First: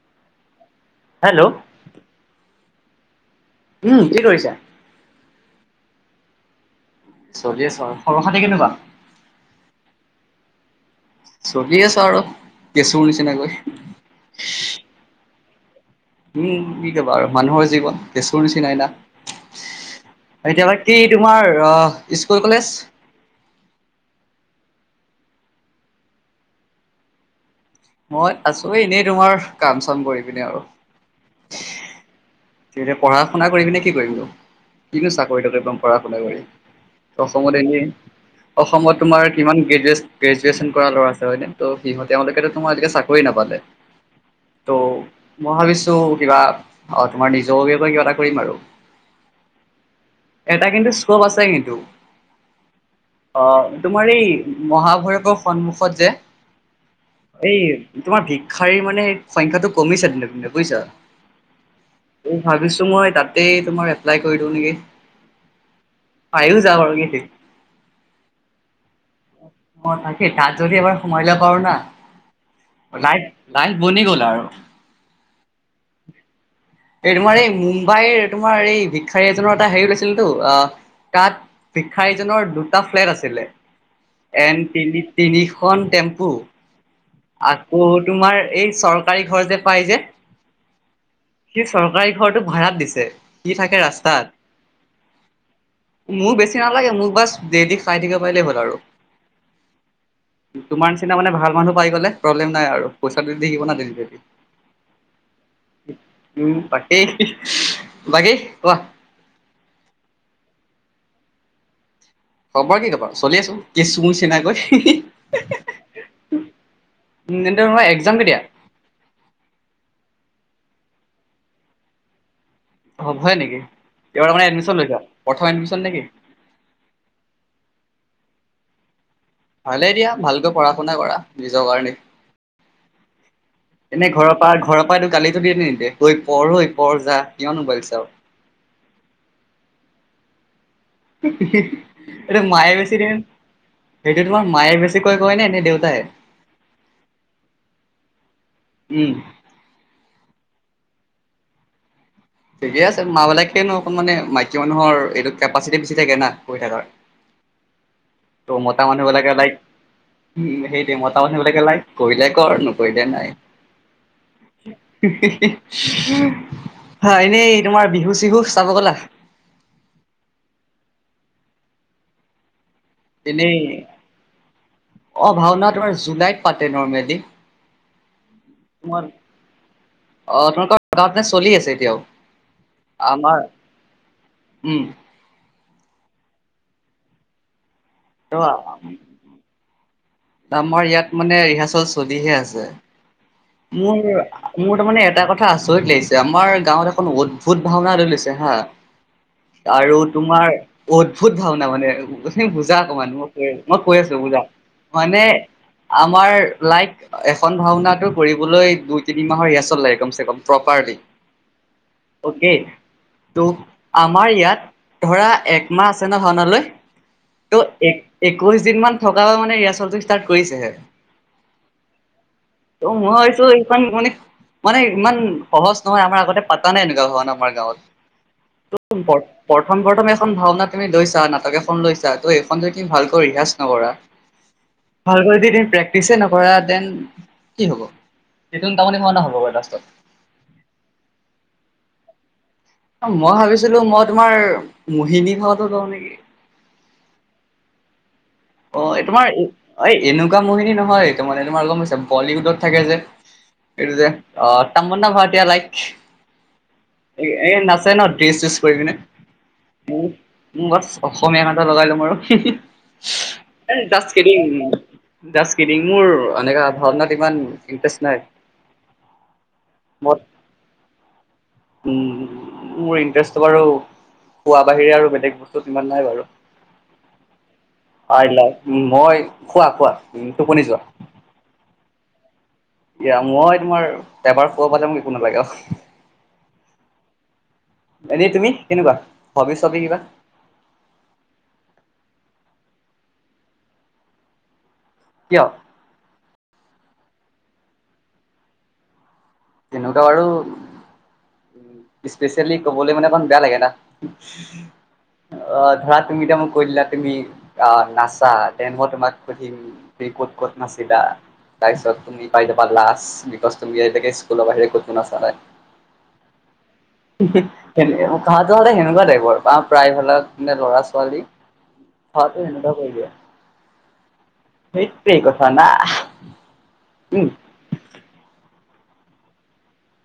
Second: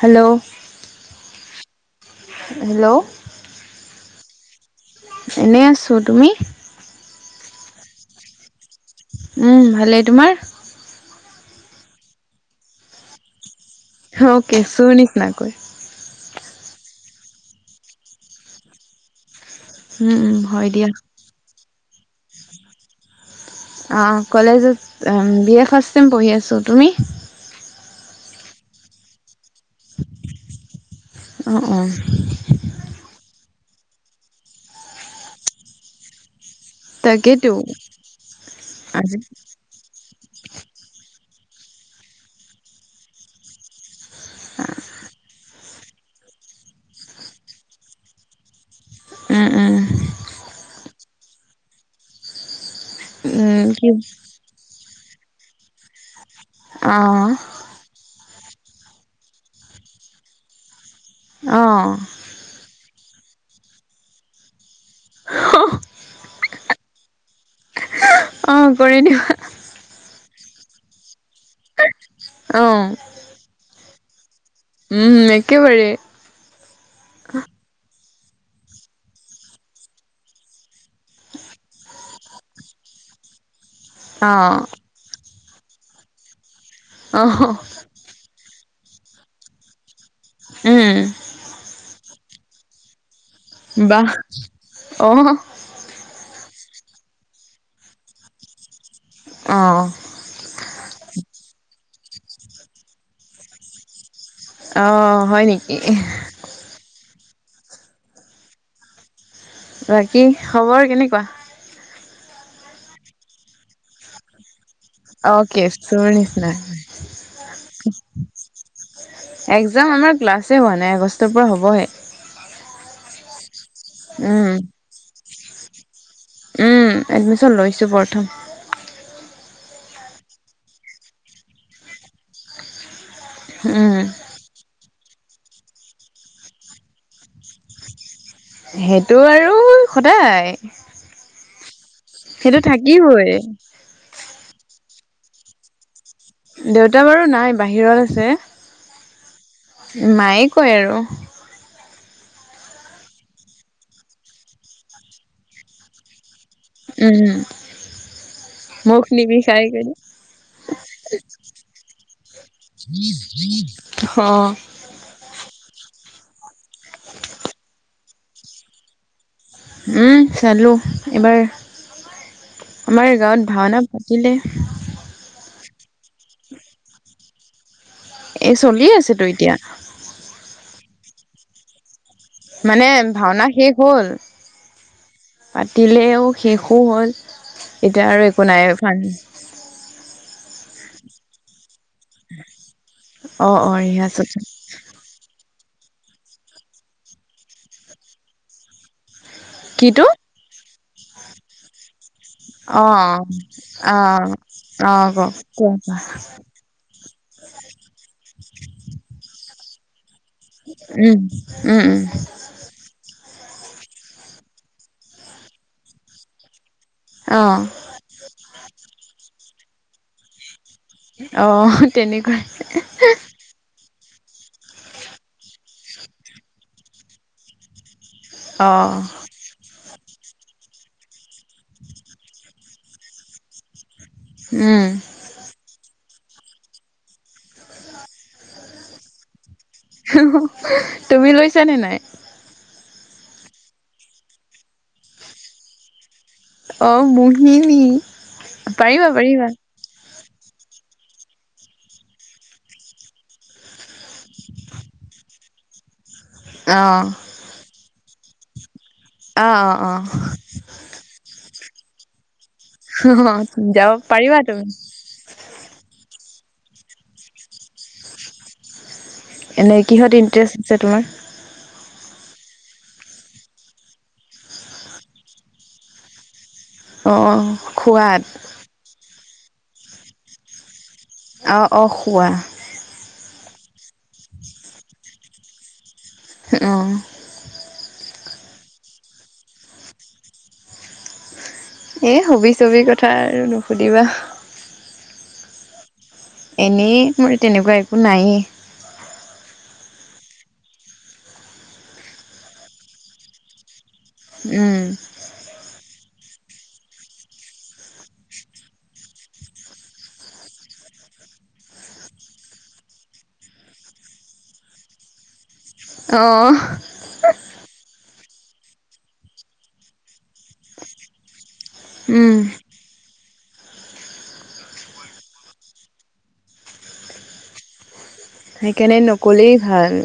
Hello hello hello উম কি কৰিছা? এনেই আছোঁ তুমি? চলি আছোঁ আৰু, খবৰ খাতি কেনেকুৱা? উম ভালেই, তোমাৰ? চলি আছোঁ আৰু কেচুৰ নিচিনাকৈ। অহ কেঁচুৰ নিচিনাকৈ। উম কি কবা আৰু মানুহৰ জীৱন কেচুৰ নিচিনাই না। উম উম হয় এতিয়া দিয়া বাকি তোমাৰ আহ স্কুল কলেজ। অঁ কলেজত অ বি এ ফাৰ্ষ্ট টাইম পঢ়ি আছোঁ, তুমি? মই আছো এ এনেই তোমাৰ কাম চাম কৰি পিনে আৰু। অঁ অঁ। এতিয়া পঢ়া শুনা কৰি পিনে কি কৰিব কিনো চাকৰি তাকৰি পাম পঢ়া শুনা কৰি? তাকেইতো অসমত এনেই, অসমত আজি তোমাৰ কিমান গ্ৰেজুৱে গ্ৰেজুৱেশ্যন কৰা ল'ৰা আছে হয় ত' সিহঁ তেওঁলোকেতো তোমাৰ এতিয়া চাকৰি নাপালে। ত' মই ভাবিছো কিবা তোমাৰ নিজৰেৈ কিবা এটা কৰিম আৰু উম উম এটা কিন্তু স্কপ আছে কিন্তু আহ, উম কি তোমাৰ এই মহাভাৰতৰ সন্মুখত যে অ এই তোমাৰ ভিক্ষাৰীৰ মানে সংখ্যাটো কমিছে দিনক দিনে বুজিছা। অঁ। ভাবিছো মই তাতেই তোমাৰ এপ্লাই কৰি দিওঁ নেকি। আহ [inaudible] আহ যাবাৰ কি [inaudible] অ কৰি দিবা। অ তাকে তাত যদি এবাৰ সোমাই লব পাৰো না, অ লাইফ - লাইফ বনি গ'ল আৰু। উম একেবাৰে। এই তোমাৰ এই মুম্বাইৰ তোমাৰ এই ভিক্ষাৰী এজনৰ এটা হেৰি লৈছিল টো আহ তাত, ভিক্ষাৰীজনৰ দুটা ফ্লেট আছিলে। অ এন, তিনি-তিনিখন টেম্পু। অ আকৌ, তোমাৰ এই, চৰকাৰী ঘৰ যে, পাই যে। উম কি চৰকাৰী ঘৰটো ভাড়াত দিছে? কি থাকে বাহ ৰাস্তাত? অ মোৰ বেছি নালাগে, মোক বাচ, দেইলি খাই থাকিব পাৰিলেই হ'ল আৰু। অ তোমাৰ নিচিনা মানে, ভাল মানুহ! পাই গ'লে প্ৰব্লেম নাই আৰু। পইচাটো দি থাকিব না দেইলি-দেইলি। অ হয় নেকি উম! পাটেই। [unintelligible] বাকী, কোৱা? বাকী, খবৰ কেনেকুৱা? খবৰ কি ক'বা! চলি আছোঁ, কেঁচু নিচিনাকৈ। অ'! কেঁচুৰ নিচিনা। তেন্তে তোমাৰ এক্সাম কেতিয়া একজাম আমাৰ, ক্লাছে হোৱা নাই। আগষ্টৰ পৰা হ'বহে। অ'! হয় নেকি? এইবাৰ তাৰমানে, উম এডমিছন লৈছা, প্ৰথম এডমিছন নেকি? উম, এডমিছন লৈছোঁ, প্ৰথম। ভালেই দিয়া! ভালকৈ পঢ়া- শুনা কৰা, নিজৰ কাৰণে। উম! প্ৰায় ঘৰৰ পৰাই, গালিতো দিয়ে নে নিদিয়ে? ঐ পঢ় এই, পঢ় যা, কিমান ম'বাইল চাওঁ। সেইটো আৰু সদায়। [unintelligible] এইটো সেইটো মায়ে বেছি দিয়েনে, থাকিবই সেইটো, তোমাৰ মায়ে বেছি বেছিকৈ কৈনে, নে দেউতাই? দেউতা বাৰু নাই, বাহিৰত আছে। উম! মায়ে কয় আৰু ঠিকে আছে মা বিলাকেনো অকণ মানে মাইকী মানুহৰ এইটো কেপাচিটি বেছি থাকে না। কৰি থকাৰ। উম। ত' মোতা মুখ মানুহবিলাকে লাইক নিবিষাই কৰি উ সেইটোৱে মতামানুহবিলাকে লাইক কৰিলে কৰ নকৰিলে নাই! অ হি', হি', হয় এনেই তোমাৰ বিহু চিহু চাব গলা? উম চালো এবাৰ আমাৰ গাঁৱত এনেই ভাওনা পাতিলে। অ ভাওনা জুলাইত পাতে নৰ্মেলি। এ চলিয়ে আছেতো এতিয়া। তাহাত নে চলি আছে এতিয়াও। মানে আমাৰ ভাওনা শেষ হ'ল। উম পাতিলেও শেষো হ'ল এতিয়া আৰু ত একো নাই ভাল। আমাৰ ইয়াত মানে ৰিহাৰ্চেল চলিহে আছে। অ অ মোৰ, ৰিহাচত মোৰ তাৰ মানে এটা কথা হাঁ চৰিত লাগিছে আমাৰ গাঁৱত এখন অদ্ভুত ভাওনা লৈছে হাঁ। আৰু কিটো তোমাৰ অদ্ভুত ভওনা মানে বুজা অকমান অ', মই কৈ - মই কৈ আছো অ', বুজা অ', ক মানে কোৱা কোৱা। আমাৰ লাইক এখন ভাওনাটো কৰিবলৈ দুই তিনি মাহৰ ৰিহচল লাগ কম উম, উম, উম, প্ৰপাৰটিকে ত আমাৰ ইয়াত ধৰা একমাহ আছে ন ভাওনালৈ অ', ত' এক - একৈশ দিন ম থকা মানে ৰিয়াৰ্চলটো ষ্টাৰ্ট কৰিছেহে। অ, তেনেকুৱাই ত' মইছো এইখন মানে মানে ইমান সহজ নহয় আমাৰ আগতে পাতা নাই এনেকুৱা ঘণ আমাৰ গাঁৱত প্ৰথম অ', ঘৰ প্ৰথম এখন ভাওনা তুমি লৈছা নাটক এখন লৈছা ত সখন তুমি ভালকৈ ৰিহাজ নকৰা উম, ভাল কৰি যদিন প্ৰেক্টিছে নকৰা দেন কি হ'ব সেইটো তামনি খোৱা ন হ'ব বাৰু লাষ্টত। তুমি লৈছানে নাই? মই ভাবিছিলো মই তোমাৰ মোহিনী খোৱাাতো কওঁ নেকি অ, মোহিনী অ, তোমাৰ এই এনেকুৱা মহিনী নহয় তাৰ মানে তোমাৰ অলম হৈছে বলীউডত থাকে যে। এইটো যে অ, তামনা ভটিয়া লাইক। অ', এ-এ নাচায় ন ড্ৰেছ চেচ কৰি পিনে অ', অ', ম বছ অসমীয়া মাজত লগাই লম আৰু অ', এ যাব যাষ্ট পাৰিবা কিদ্দিং তুমি। যাষ্ট মোৰ এণেকা ভাওনাত ইমান ইনটাৰেষ্ট নাই। এনেই কিহত মত ইণ্টাৰেষ্ট আছে তোমাৰ? উম মোৰ ইণ্টাৰেষ্টটো বাৰু শুৱা বাহিৰে আৰু বেলেগ বস্তুত ইমান নাই বাৰু। অ খোৱাত [unintelligible] মই শুৱা শুৱা উ টোপনি যোৱা। অ অ শুৱা। এয়া মই তোমাৰ এবাৰ শুব পালে মোক একো নালাগে আৰু। অ অ। এনে তুমি কেনেকুৱা, হবি ছবি কিবা? এই হবি ছবিৰ কথা আৰু নুসুধিবা। কিয়? এনেই মোৰ তেনেকুৱা একো নায়ে। তেনেকুৱা বাৰু উ স্পেচিয়েলি কবলৈ মানে অকমান বেয়া লাগে না। উম। অ ধৰা তুমি এতিয়া মোক কৈ দিলা তুমি অ নাচা দে মই তোমাক সুধিম ক'ত ক'ত নাচিবা তাৰপিছত তুমি পাই যাবা লাজ বিকজ তুমি [unintelligible] স্কুলৰ বাহিৰে কটো নাছা নাই। অ কথাটো সদাই সেনেকুৱা টাইপৰ, প্ৰায় ভালত লৰা ছোৱালী। [unintelligible] উম। সেনেকোৱা কৰি দিয়ে। সেইটোৱে কথা না। সেইকাৰণে নক'লেই ভাল।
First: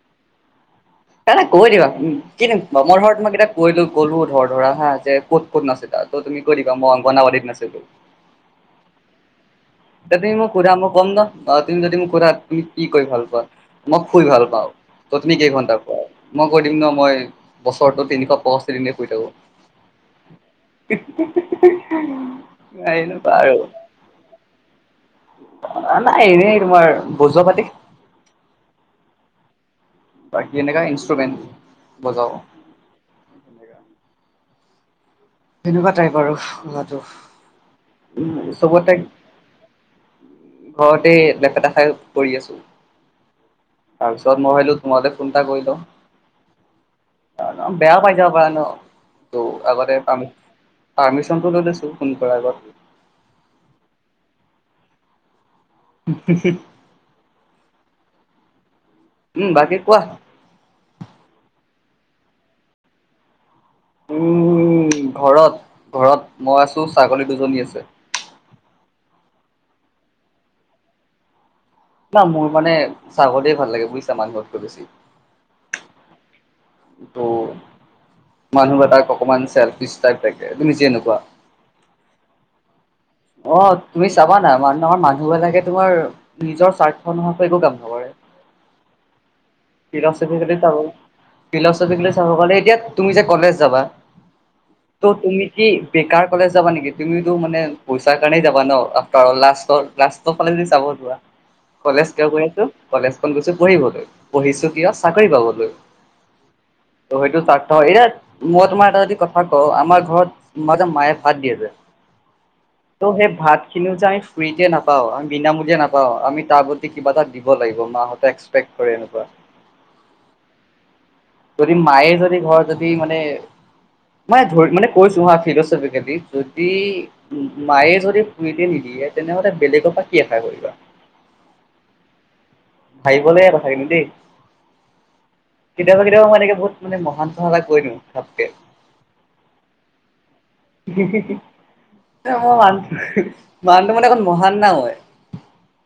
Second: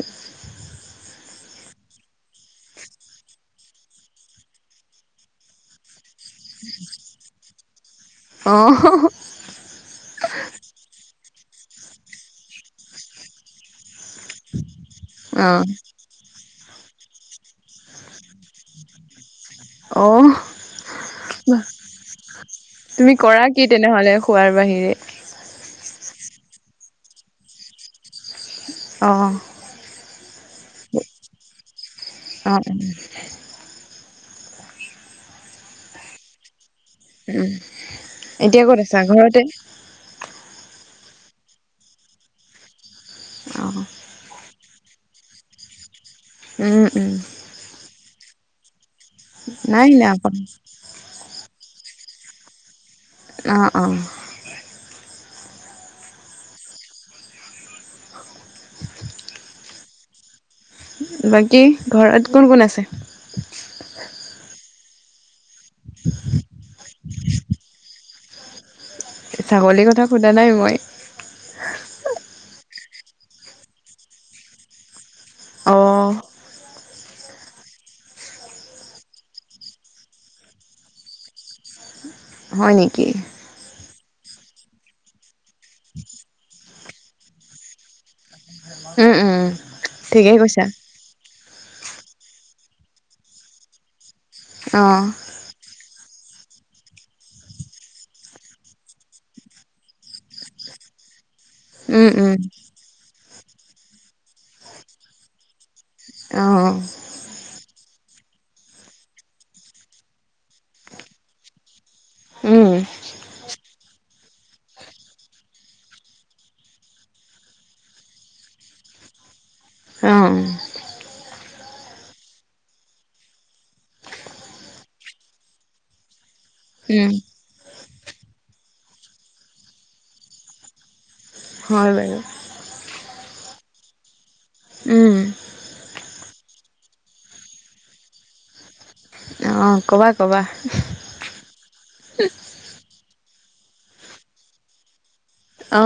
নাই - নাই কৈ দিবা উম, কি দিম মই ধৰা তোমাক এতিয়া কৈলো গলো ধৰ ধৰা হা যে ক'ত - ক'ত নাচ তা তুমি কৰিব পা মই অংগনাাীত নাছিল তো [unintelligible] অহ ', এয়া তুমি মই ঘুৰা মই ক'ম ন তুমি যদি মোক ঘুৰা তুমি কি কৰি ভাল পোৱা? মই শুই ভাল পাওঁ। ত'তনী অহ কেইঘণ্টা প মই কৈ দিম ন মই বছৰটো তিনিশ পয়ষ্ঠি দনে শুই থাকোঁ। অহ [unintelligible] তুমি এনেকুৱা কৰা আৰু কি তেনেহ'লে খোৱাৰ বাহিৰে? নাই এনেই তোমাৰ বোজ পাতি অ', বাকি এনেুৱা ইন্ষ্ট্ৰুমেট। অ ', অ ', সেনেকুৱা টাইপ আৰু শোৱাটো উম, এতিয়া ক'ত চবতে আছা ঘৰতে ঘৰতে লেপেটা খাই কৰি আছো। অ তাৰপিছত মই ভলো তোমতে ফোন এটা কৰি লও। উম-উম। বেয়া পাই যাব প ন ত' নাই আগতে প নাই পাৰ্মিশনটো লৈ লৈছোঁ। ফোন কৰ আগত অ', অ', [unintelligible] উম, বাকী কোৱা? বাকী ঘৰত কোন - কোন আছে? উম ঘৰত ঘৰত মই আছো ছাগলী দুজনী আছে। ছাগলীৰ কথা সোধা নাই মই। না মোৰ মানে ছাগলীয়ে ভাল লাগে বুজিছা মানুহতকৈ বেছি। অ ত মানুহ এটাক অকমান চেলফিচ টাইপ থাকে তুমি যেনেকুৱা। হয় নেকি? অ তুমি চাবা না মানমাৰ মানুহবিলাকে তোমাৰ নিজৰ স্বাৰ্থ নোহোৱাকে একো কাম নকৰে। উম উম। ফিলোচফি ঠিকেই [unintelligible] কৈছা চাব, ফিলোচফিক লৈ চাব গ'লে, এতিয়া তুমি যে কলেজ যাবা অ ত তুমি কি বেকাৰ কলেজ যাবা নেকি তুমিটো মানে পইচাৰ কাৰণেই যাবা ন আফটাৰ লাষ্টৰ লাষ্টৰ ফালে যদি চাব কলেজ উম কিয় উম কৰি আছো কলেজখন গৈছো পঢ়িবলৈ। পঢ়িছো কিয় চাকৰি পাবলৈ। অঁ হয়টো স্বাৰ্থ হয় এতিয়া মই তোমাৰ এটা যদি কথা কওঁ আমাৰ ঘৰত ম যে মায়ে ভাত দিয়ে যে উম ত' সেই ভাত খিনিও যে আমি ফ্ৰীতে নাপাওঁ আমি বিনামূলিয়া নাপাওঁ আমি তাৰ প্ৰতি কিবা এটা দিব লাগিব। মাহঁতে এক্সপেক্ট কৰে এনেকুৱা অ যদি মায়ে যদি ঘৰত যদি মানে মান ধৰি মানে কৈছো হা ফিলচফিকেদি যদি উম মায়ে যদি ফ্ৰীতে নিদিয়ে তেনেহলে বেলেগৰ পৰা কি আশা কৰিবা? হয় বাৰু ভাবিব লগা কথা কিন্তু দেই। উম, কেতিয়াবা - কেতিয়াবা মই এনেকে বহুত মানে মহান্তহাৱটা কৈ দিওঁ চবকে। অ, ক'বা - ক'বা। মই মানুটো - মানুটো মানে অক মহান নাও হয়। অ,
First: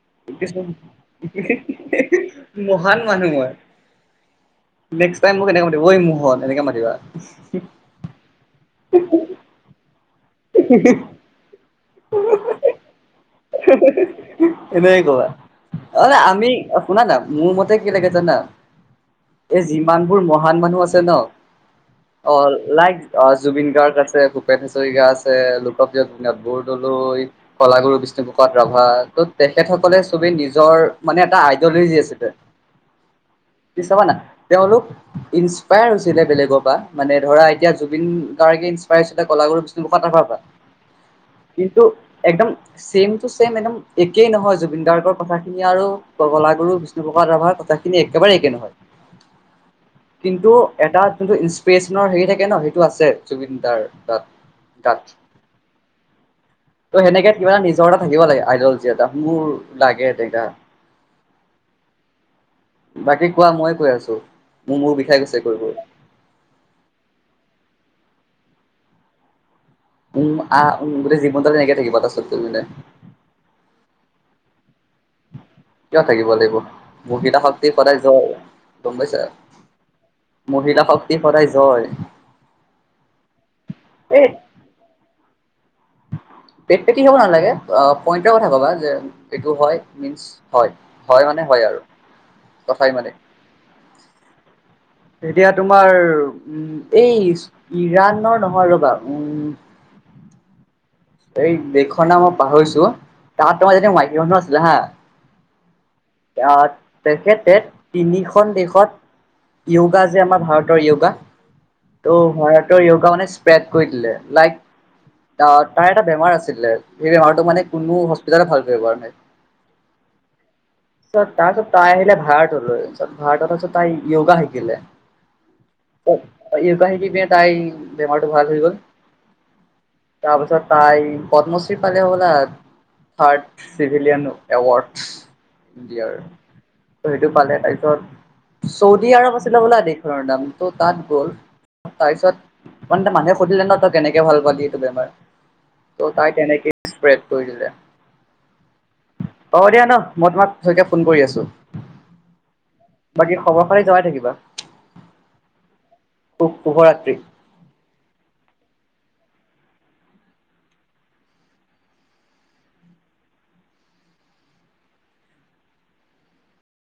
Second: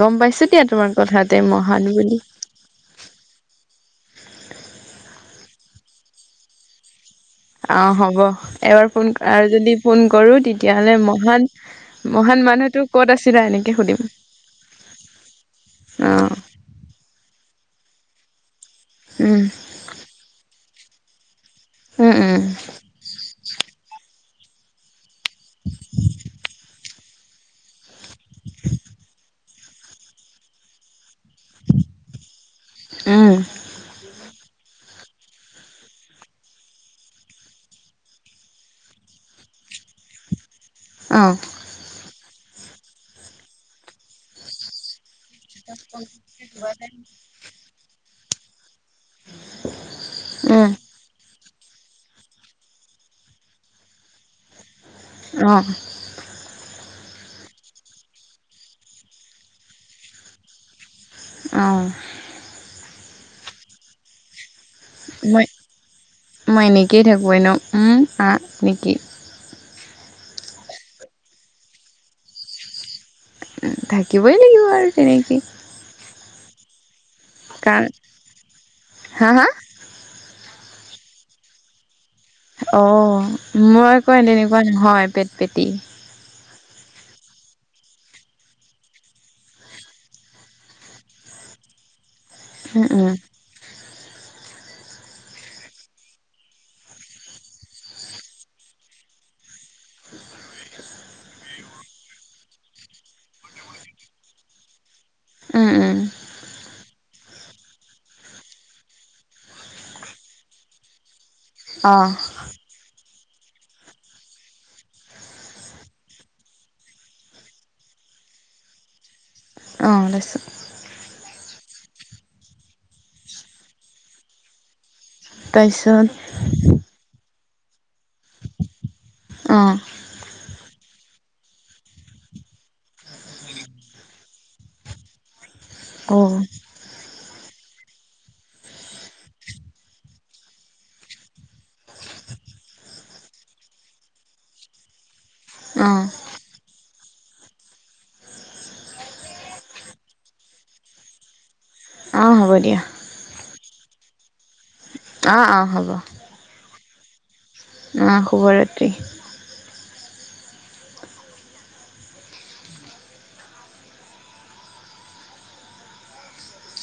গম পাইছো দিয়া তোমাৰ কথাতে মহান বুলি। উহ, মহান মানুহ হৈ মোক এ মাতিব ঐ মহত এনেকে মাতিবা। অ, হ'ব এবাৰ ফোন আৰু যদি ফোন কৰো তেতিয়াহলে মহান মহান মানুহ তটো ক'ত আছে। [unintelligible] সনেয়ে কবা অ মানে আমি শুনানা মোৰ মতে কি লাগে জানা উম এই যিমানবোৰ মহান মানুহ আছে ন উম অ, উম লাইক অ, জুবিন গাৰ্গ আছে ভূপেন হাজৰিকা আছে লোকপ্ৰিয় জুনাথ বৰদলৈ কলাগুৰু বিষণু প্ৰসাদ ৰাভা ৰাভা ত তেখেতসকলে ছব নিজৰ মানে এটা আইডিয়লজি আছিল। উম, পাব না তেওঁলোক ইনস্পায়াৰ হৈছিলে বেলেগৰ পৰা মানে ধৰা এতিয়া জুবিন গাৰ্গে- ছিল কলাগুৰু অ কিন্তু একদম ছেম টু চছেম একদম একেই নহয় জুবিন গাৰ্গৰ কথাখিনি আৰু গলাাগুৰু বিষ্ণুপ্ৰসাদ ৰাভাৰ কথা একেবাৰে একে নহয়। কিন্তু উম এটা যোনটো ইনসপিৰেশচনৰ হেৰি থাকে ন সেইটো আছে জুবিনদাৰ তাত। তাত। অ', ত' সেনেকে কিবা নিজৰ এটা থাকিব লাগে আইডলজি এটা, মোৰ লাগে অ বাকী কোৱা মইয়ে কৈ আছো, মোৰ, মোৰ বিষাই গৈছে মই কৈ কৈ। মই এনেকেই থাকো এ ন, উম আ নেকি। উম আ উম, গোটেই জীৱন ডাল এনেকে থাকিব, তাছত গৈ কিনে। থাকিবই লাগিব আৰু তেনেকৈ। কিয় থাকিব লাগিব, মহিলা শক্তি কাৰণ সদায় জয়, গম পাইছা। হা হা মহিলা শক্তি সদায় জয়। অ মই আক এই তেনেকুৱা নহয় পেট পেটি। পেট পেটি হব নালাগে, অ পইণ্টৰ কথা কবা যে এইটো হয় মিনছ হয়, হয়। মানে হয় আৰু কথা উম ইমানে। উম এতিয়া তোমাৰ উম, এই ইৰাণৰ নহয় ৰ'বা, উম। [inaudible] এই দেশখনৰ মই পাহৰিছো, তাত তোমাৰ এজনী মাইকী মানু্হ আছিলে হা। উম উম আ তেখেতে তিনিখন দেশত য়োগা যে আমাৰ ভাৰতৰ য়োগা, অ ত' ভাৰতৰ য় স্প্ৰেড কৰি দিলে লাইক তাৰ, তাৰ এটা বেমাৰ আছিলে, সেই বেমাৰটো মানে কোনো হস্পিতালে ভাল কৰিব পৰা নাই। আলাছ। চ' তাৰপাছত তাই আহিলে ভাৰতলৈ, চ ভাৰতৰ পিছত তাই য়গা শিকিলে। তাৰপিছত? তাই বেমাৰটো ভাল হৈ গল। অ। তাৰপিছত তাই, পদ্মশ্ৰী পালে হবলা থাৰ্ড চিভিলিয়ান এৱাৰ্ডচ ইয়াৰ অ ত সেইটো পালে, তাৰপিছত চৌদি আৰব আছিলে হবলা দেশখনৰ নাম, ত' তাত গ'ল তাৰপিছত মানে এতিয়া মানুহে সুধিলে ন তই কেনেকে ভাল পালি এইটো বেমাৰ? অঁ ত' তাই তেনেকেই স্প্ৰেড কৰি দিলে হ'ব দিয়া ন? মই তোমাক পিছতকে ফোন কৰি আছোঁ। অ', হ'ব দিয়া। বাকী খবৰ খালি যাই থাকিবা। অ', অ', হ'ব। শু শুভৰাত্ৰি। উম, শুভৰাত্ৰি।